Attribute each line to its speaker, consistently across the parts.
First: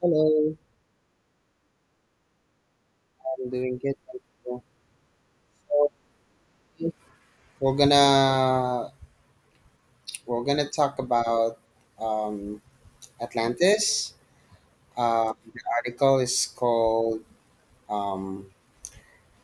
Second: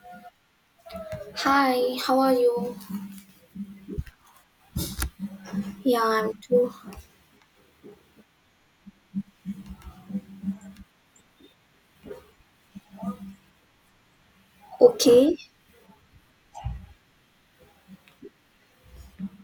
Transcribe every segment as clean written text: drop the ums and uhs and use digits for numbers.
Speaker 1: Hello,
Speaker 2: Hi, how are you?
Speaker 1: I'm doing good. Thank you. So
Speaker 2: Yeah, I'm too.
Speaker 1: we're gonna we're gonna talk about um, Atlantis.
Speaker 2: Okay.
Speaker 1: The article is called um,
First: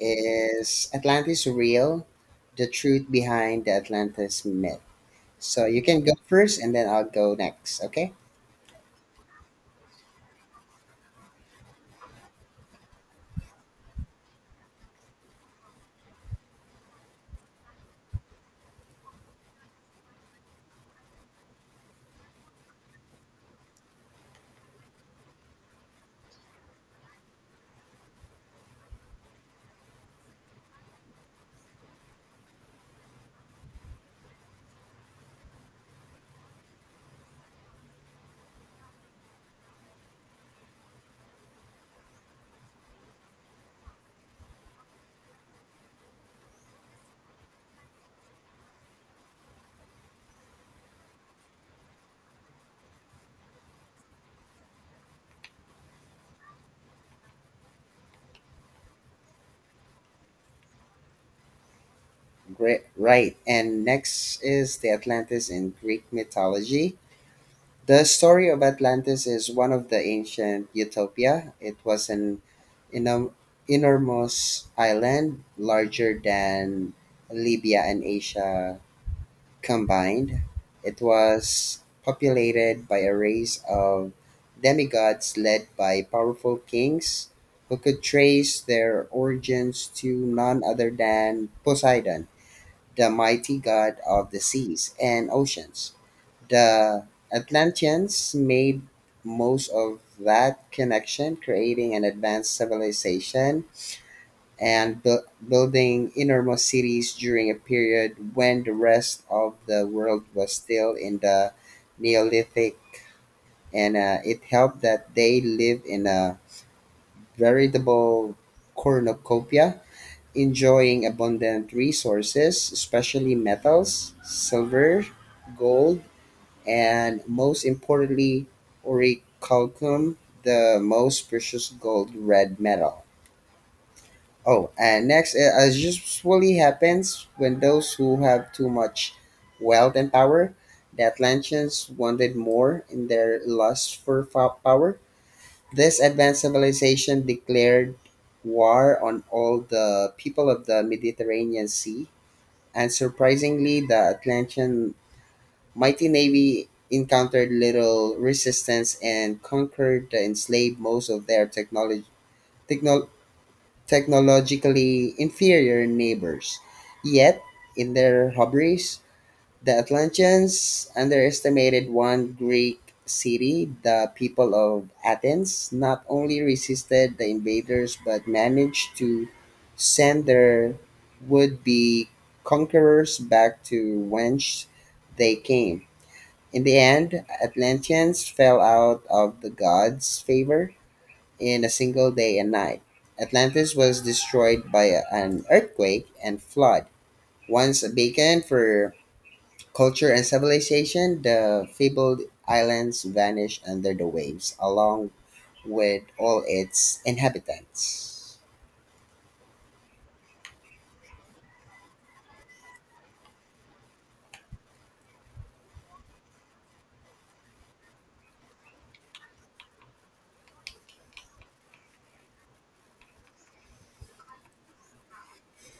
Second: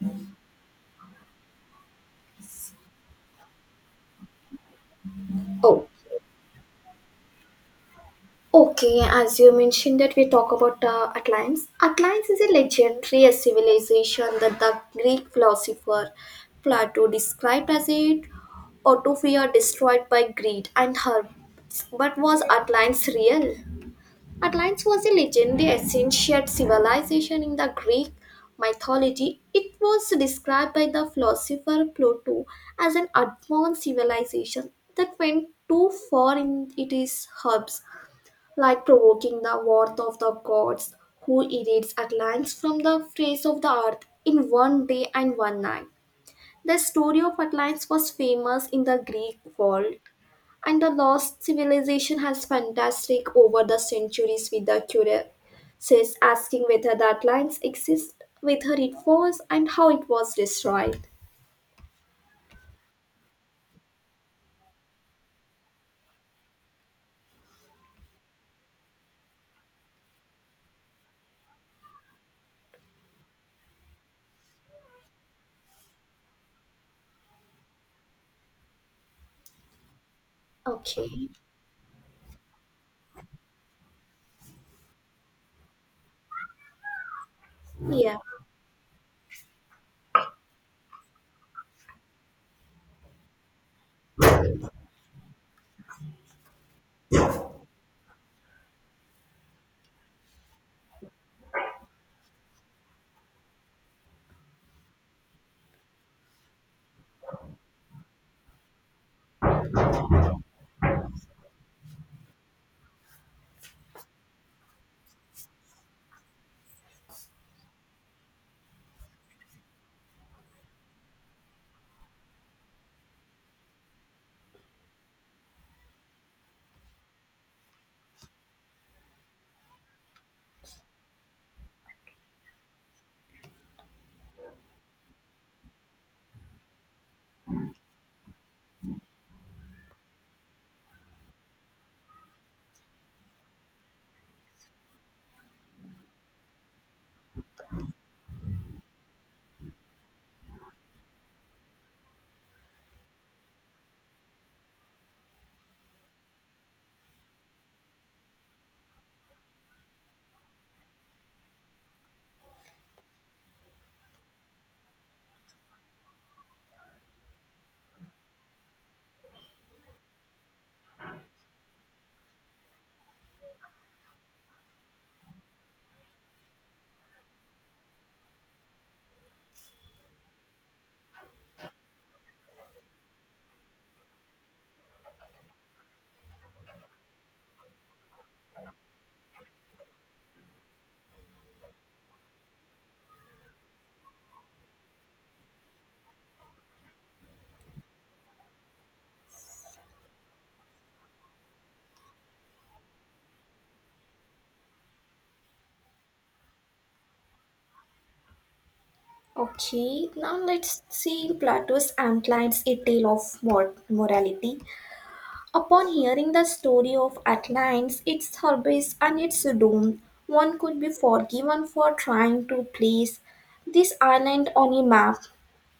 Speaker 1: "Is Atlantis Real? The Truth Behind the Atlantis Myth." So you
Speaker 2: Oh,
Speaker 1: can go first, and then I'll go next. Okay,
Speaker 2: okay. As you mentioned that we talk about Atlans. Atlans is a legendary civilization that the Greek philosopher Plato described as a utopia destroyed by greed and her. But was Atlans real? Athens was a legendary ancient civilization in the Greek mythology. It was described by the philosopher Plato as an advanced civilization that went too far in its hubs, like provoking the wrath of the gods, who erased Atlantis from the face of the earth in one day and one night. The story of Atlantis was famous in the Greek world and the lost civilization has fantastic over the centuries with the curious asking whether that lines exist, whether it was, and how it was destroyed.
Speaker 1: great. Right, and next is the Atlantis in Greek mythology. The story of Atlantis is one of the ancient utopia. It was an enorm- enormous island, larger than Libya and Asia combined. It
Speaker 2: Okay.
Speaker 1: was populated by a race of demigods led by powerful kings who could
Speaker 2: Yeah.
Speaker 1: trace their origins to none other than Poseidon, the mighty god of the seas and oceans. The Atlanteans made most of that connection, creating an advanced civilization and building enormous cities during a period when the rest of the world was still in the Neolithic. And it helped that they lived in a veritable cornucopia, enjoying abundant resources, especially metals, silver, gold, and most importantly, orichalcum, the most precious gold red metal. Oh, and next, as usually happens when those who have too much wealth and power, the Atlanteans wanted more in their lust for power. This advanced civilization declared war on all the people of the Mediterranean Sea, and surprisingly, the Atlantean mighty navy encountered little resistance and conquered and enslaved most of their technology, techno- technologically inferior neighbors. Yet, in their hubris, the Atlanteans underestimated one Greek city, the people of Athens, not only resisted the invaders but managed to send their would be conquerors back to whence they came in the end, Atlanteans fell out of the gods' favor in a single day and night. Atlantis was destroyed by an earthquake and flood. Once a beacon for culture and civilization, the fabled islands vanished under the waves, along with all its inhabitants.
Speaker 2: Okay, now let's see Plato's Ant lines A Tale of Morality. Upon hearing the story of Atlantis, its hubris, and its doom, one could be forgiven for trying to place this island on a map.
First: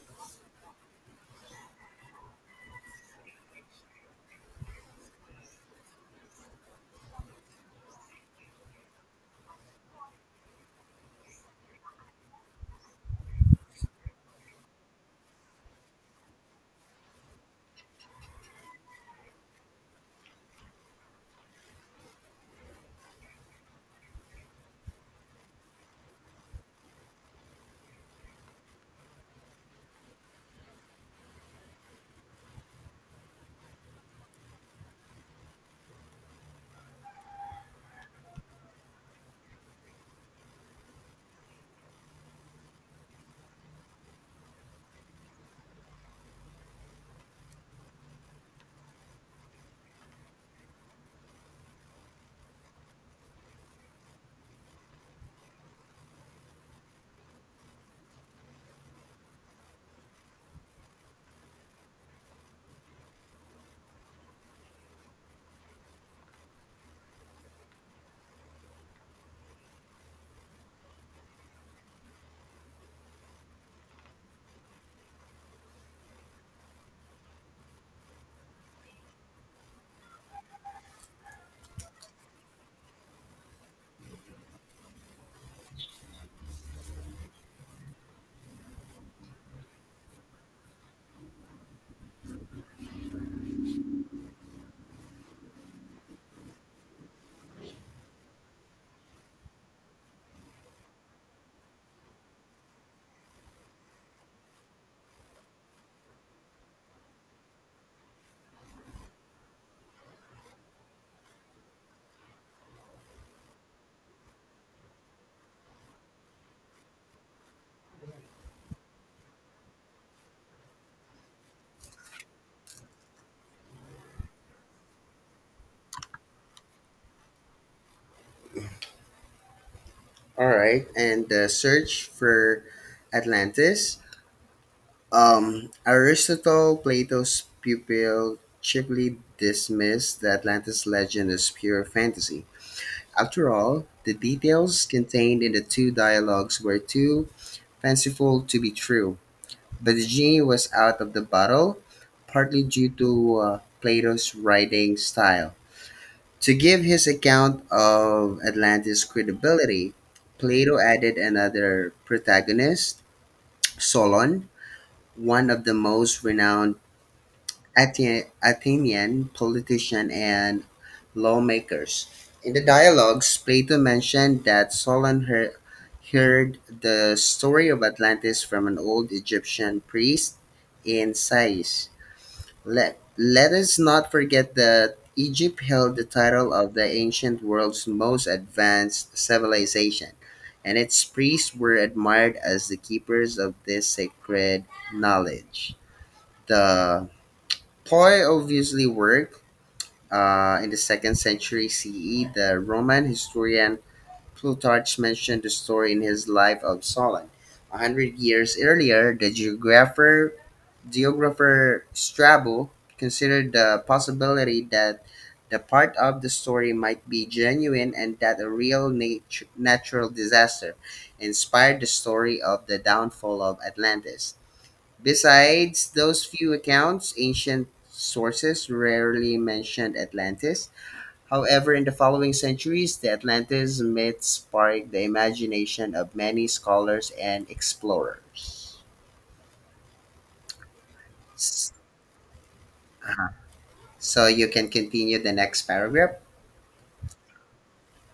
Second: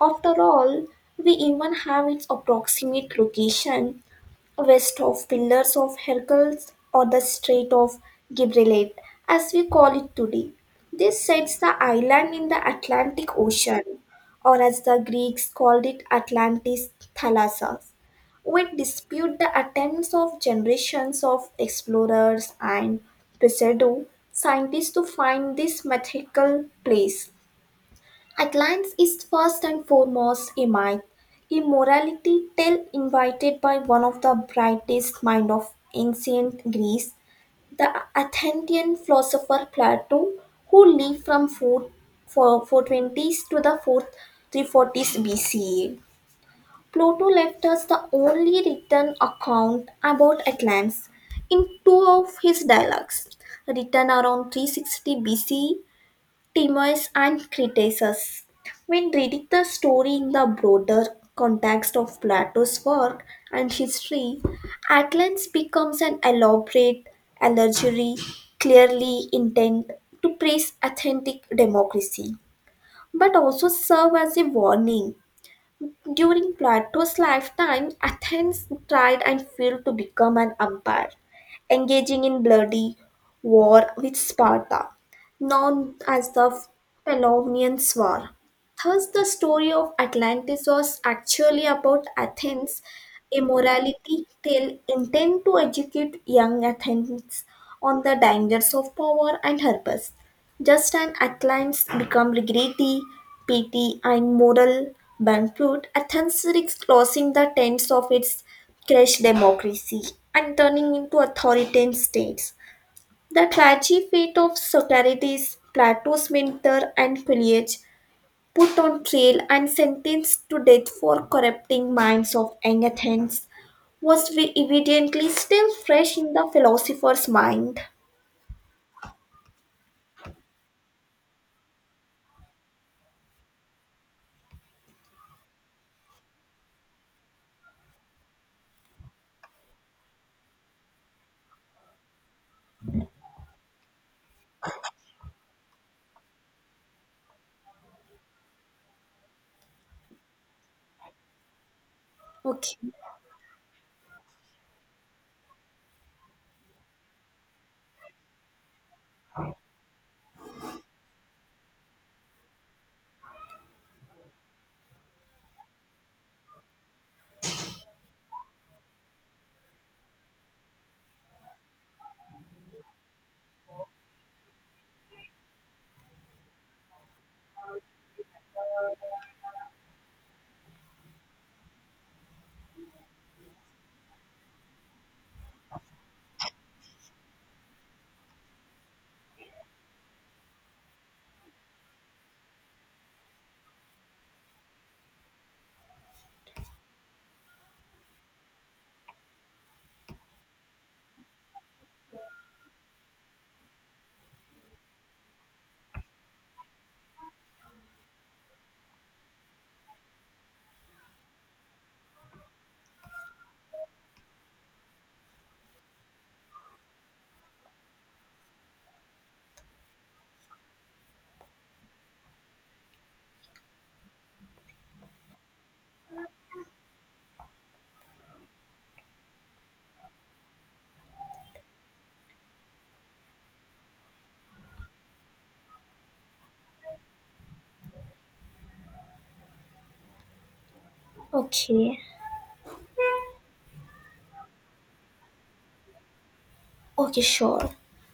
Speaker 2: After all, we even have its approximate location west of Pillars of Hercules or the Strait of Gibraltar, as we call it today. This sets the island in the Atlantic Ocean, or as the Greeks called it, Atlantis Thalassus. We dispute the attempts of generations of explorers and pseudo scientists to find this mythical place. Atlanta is first and foremost a myth, a morality tale invited by one of the brightest minds of ancient Greece, the Athenian philosopher Plato, who lived from 4, 4 420s to the 4th 340s BCE. Plato left us the only written account about Atlanta in two of his dialogues, written around 360 BCE Timaeus and Critias. When reading the story in the broader context of Plato's work and history, Athens becomes an elaborate allegory clearly intent to praise authentic democracy, but also serve as a warning during Plato's lifetime. Athens tried and failed to become an empire, engaging in bloody war with Sparta, known as the Peloponnesian War. Thus, the story of Atlantis was actually about Athens' immorality. They intend to educate young Athens on the dangers of power and her purpose. Just an acclaims become regretty, pity, and moral bankrupt, Athens risks losing the tenets of its crashed democracy and turning into authoritarian states. The tragic fate of Socrates, Plato's mentor, and Peleus, put on trial and sentenced to death for corrupting minds of young Athens, was evidently still fresh in the philosopher's mind.
Speaker 1: All right, and the search for Atlantis. Aristotle, Plato's pupil, cheaply dismissed the Atlantis legend as pure fantasy. After all, the details contained in the two dialogues were too fanciful to be true. But the genie was out of the bottle, partly
Speaker 2: Okay,
Speaker 1: due to Plato's writing style. To give his account of Atlantis credibility, Plato added another protagonist, Solon, one of the most renowned Athenian politicians and lawmakers. In the dialogues, Plato mentioned that Solon heard the story of Atlantis from an old Egyptian priest in Sais. Let us not forget that Egypt held the title of the ancient world's most advanced civilization, and its priests were admired as the keepers of this sacred knowledge. The poi obviously worked. In the second century CE, the Roman historian Plutarch mentioned the story in his Life of Solon. A hundred years earlier, the geographer Strabo considered the possibility that the part of the story might be genuine and that a real natural disaster inspired the story of the downfall of Atlantis. Besides those few accounts, ancient sources rarely mentioned Atlantis. However, in the following centuries, the Atlantis myth sparked the imagination of many scholars and explorers. S-
Speaker 2: okay.
Speaker 1: So you can continue the next paragraph.
Speaker 2: Okay, sure.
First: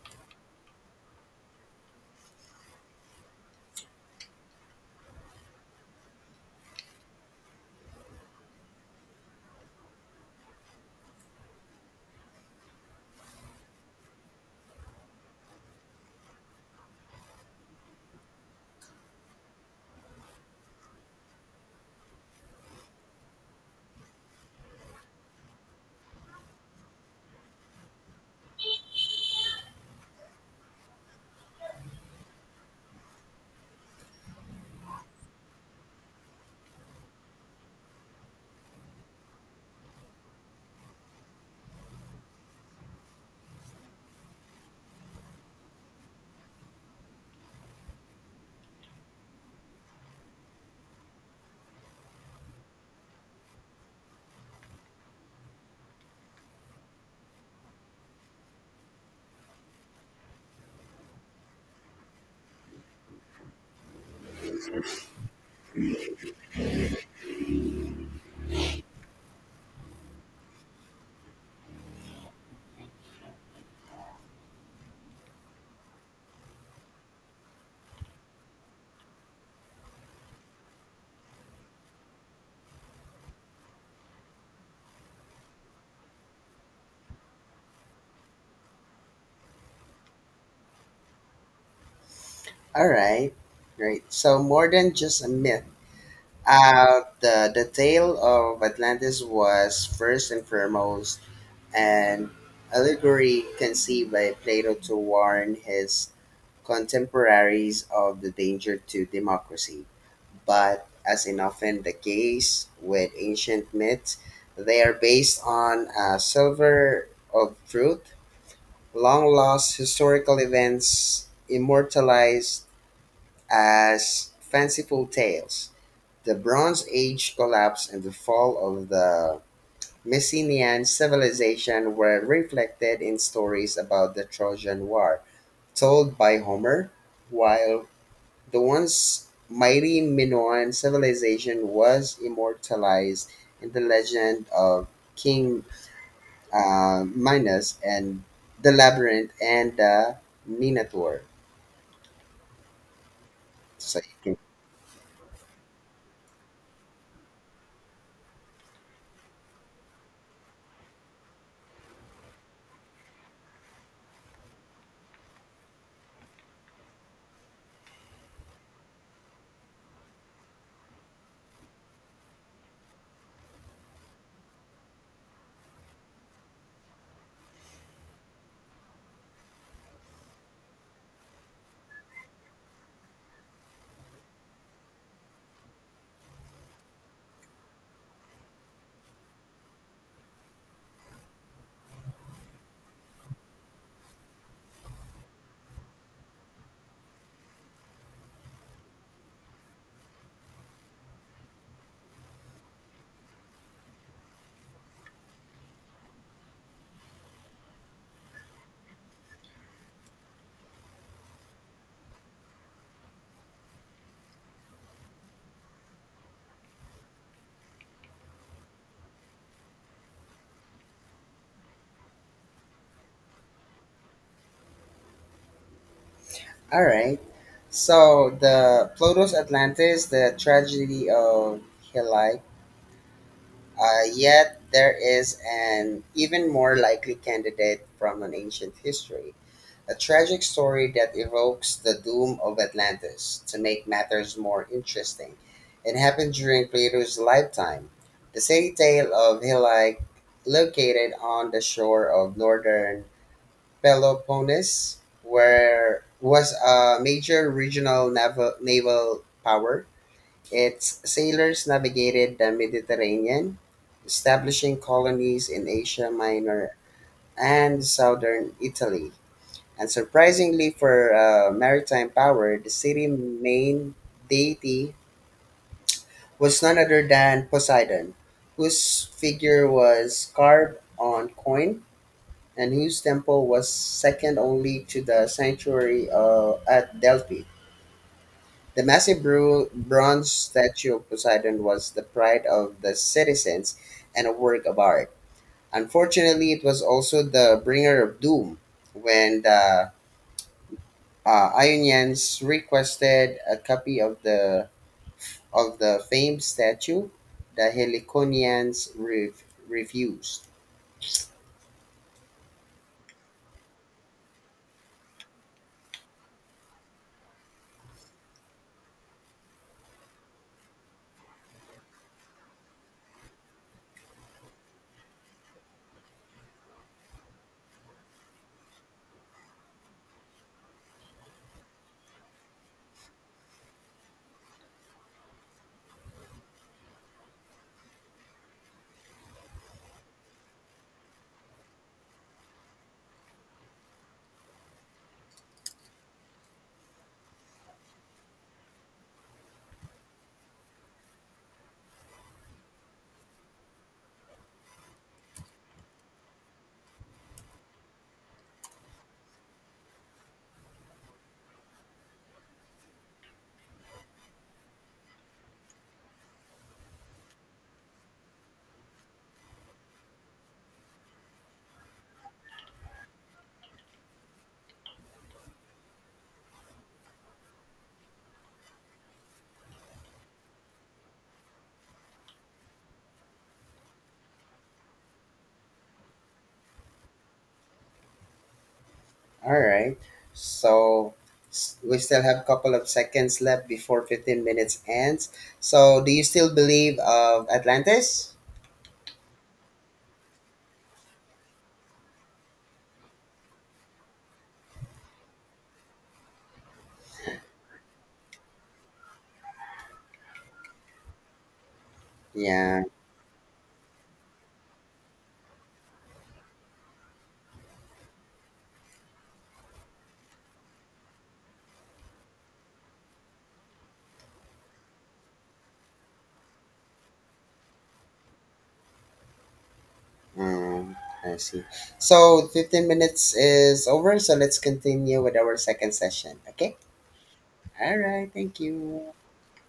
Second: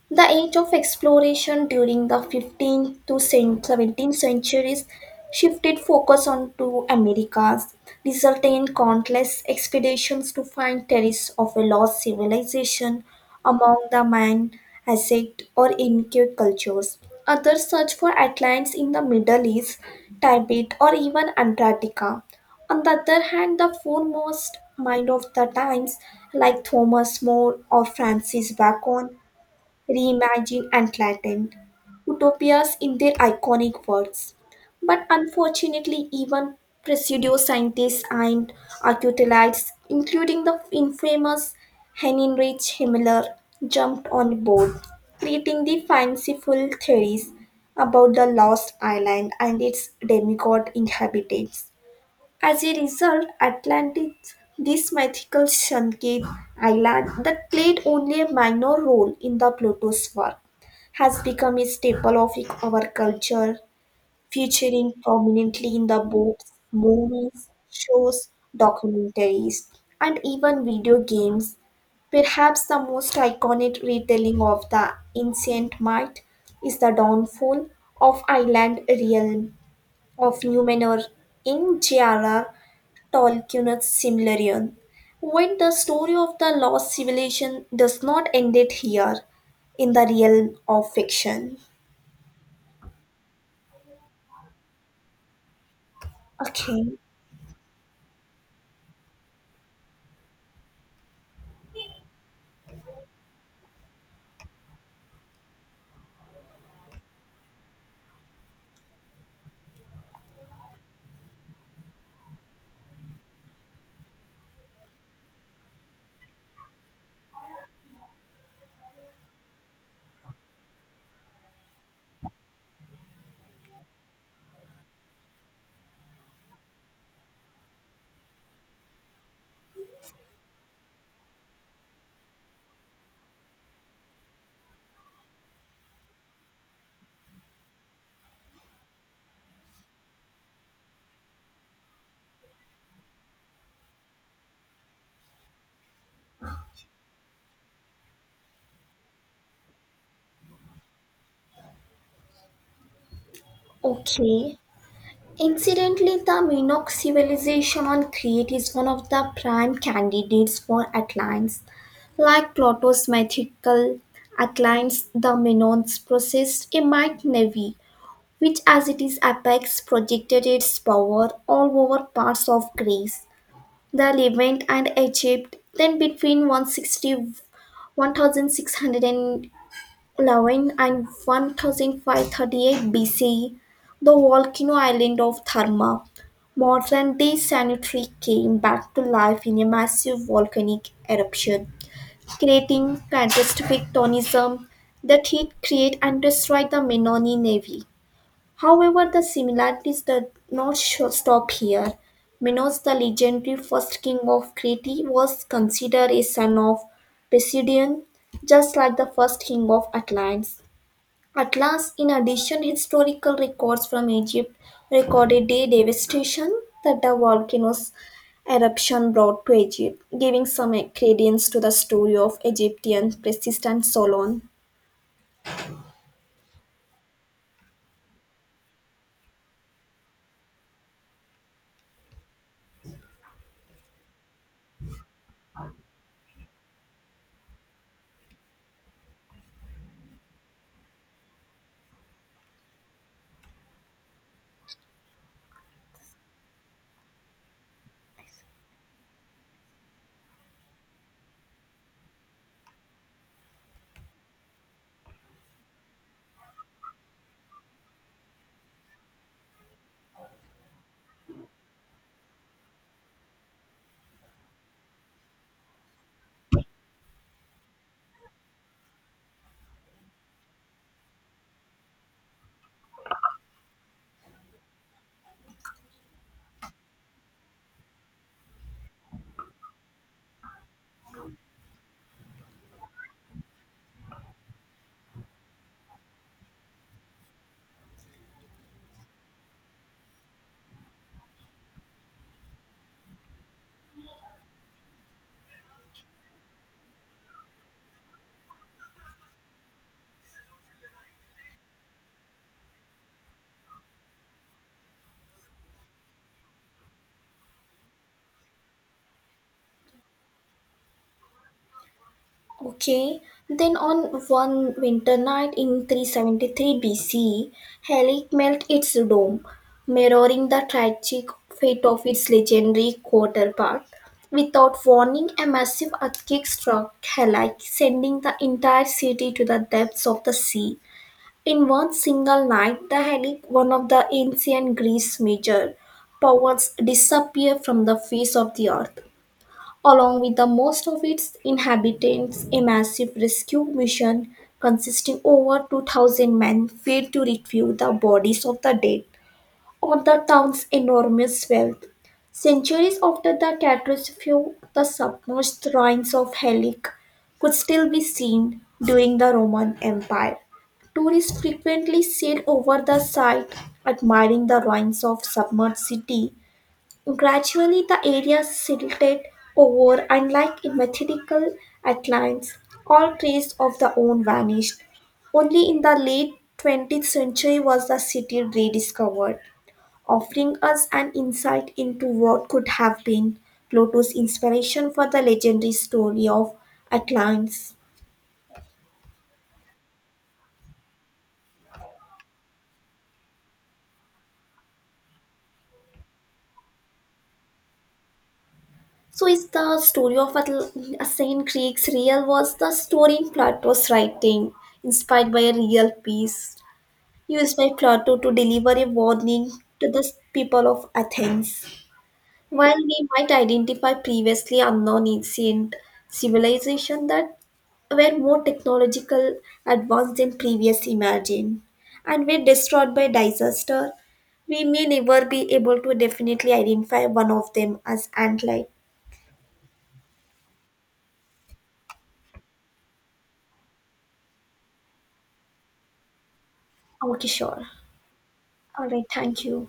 Speaker 2: The age of exploration during the 15th to 17th centuries shifted focus onto Americas, resulting in countless expeditions to find traces of a lost civilization among the Mayan, Aztec, or Inca cultures. Others searched for Atlantis in the Middle East, Tibet, or even Antarctica. On the other hand, the foremost mind of the times, like Thomas More or Francis Bacon, reimagined and flattened utopias in their iconic words. But unfortunately, even pseudo scientists and archaeologists, including the infamous Heinrich Himmler, jumped on board, creating the fanciful theories about the lost island and its demigod inhabitants. As a result, Atlantis, this mythical Shanket island that played only a minor role in the Pluto's work, has become a staple of our culture, featuring prominently in the books, movies, shows, documentaries, and even video games. Perhaps the most iconic retelling of the ancient might is the downfall of island realm of Numenor in J.R.R. Tolkien's Silmarillion. Yet the story of the lost civilization does not end it here in the realm of fiction.
Speaker 1: All right, great. So more than just a myth.
Speaker 2: Okay,
Speaker 1: The tale of Atlantis was first and foremost an allegory conceived by Plato to warn his contemporaries of the danger to democracy. But as in often the case with ancient myths, they are based on a silver of truth, long lost historical events immortalized as fanciful tales. The Bronze Age collapse and the fall of the Messenian civilization were reflected in stories about the Trojan War, told by Homer, while the once mighty Minoan civilization was immortalized in the legend of King Minos and the Labyrinth and the Minotaur. So you can,
Speaker 2: okay. Incidentally, the Minoc civilization on Crete is one of the prime candidates for Atlantis. Like Plato's mythical Atlantis, the Minoans possessed a might navy, which as it is apex projected its power all over parts of Greece, the Levant and Egypt. Then between one thousand six hundred eleven and 1538 five thirty eight B C, the volcano island of Therma, modern day sanitary, came back to life in a massive volcanic eruption, creating catastrophic tonism that hit, create, and destroy the Menominee Navy. However, the similarities did not stop here. Minos, the legendary first king of Crete, was considered a son of Poseidon, just like the first king of Atlantis. Atlas, in addition, historical records from Egypt recorded the devastation that the volcano's eruption brought to Egypt, giving some credence to the story of Egyptian persistent Solon.
Speaker 1: all right. So the Plato's Atlantis, the tragedy of Heli. Yet there is an even more likely candidate from an ancient history. A tragic story that evokes the doom of Atlantis. To make matters more interesting, it happened during Plato's lifetime. The city tale of Hylai, located on the shore of northern Peloponnese, where was a major regional naval power. Its sailors navigated the Mediterranean, establishing colonies in Asia Minor and southern Italy. And surprisingly for a maritime power, the city's main deity was none other than Poseidon, whose figure was carved on coin and whose temple was second only to the sanctuary at Delphi. The massive bronze statue of Poseidon was the pride of the citizens and a work of art. Unfortunately, it was also the bringer of doom when the Ionians requested a copy of the famed statue. The Heliconians refused.
Speaker 2: Okay, then on one winter night in 373 BC, Helic melted its dome, mirroring the tragic fate of its legendary counterpart. Without warning, a massive earthquake struck Helic, sending the entire city to the depths of the sea. In one single night, the Helic, one of the ancient Greece major powers, disappeared from the face of the earth along with the most of its inhabitants. A massive rescue mission consisting over 2,000 men failed to retrieve the bodies of the dead or the town's enormous wealth. Centuries after the catastrophe, the submerged ruins of Helic could still be seen during the Roman Empire. Tourists frequently sail over the site, admiring the ruins of submerged city. Gradually the area silted over and like in methodical outlines, all trace of the own vanished. Only in the late 20th century was the city rediscovered, offering us an insight into what could have been Plato's inspiration for the legendary story of Atlans.
Speaker 1: All right, so we still have a couple of seconds left before 15 minutes ends. So, do you still believe of Atlantis?
Speaker 2: So, is the story of Athenian Greeks real? Was the story in Plato's writing inspired by a real piece? Used by Plato to deliver a warning to the people of Athens. While
Speaker 1: Yeah,
Speaker 2: we might identify previously unknown ancient civilizations that were more technological advanced than previous imagined and were destroyed by disaster, we may never be able to definitely identify one of them as ant-like.
Speaker 1: um, I see. So, 15 minutes is over. So let's continue with our second session. Okay.
Speaker 2: Okay, sure.
Speaker 1: All right. Thank
Speaker 2: All right,
Speaker 1: you.
Speaker 2: thank you.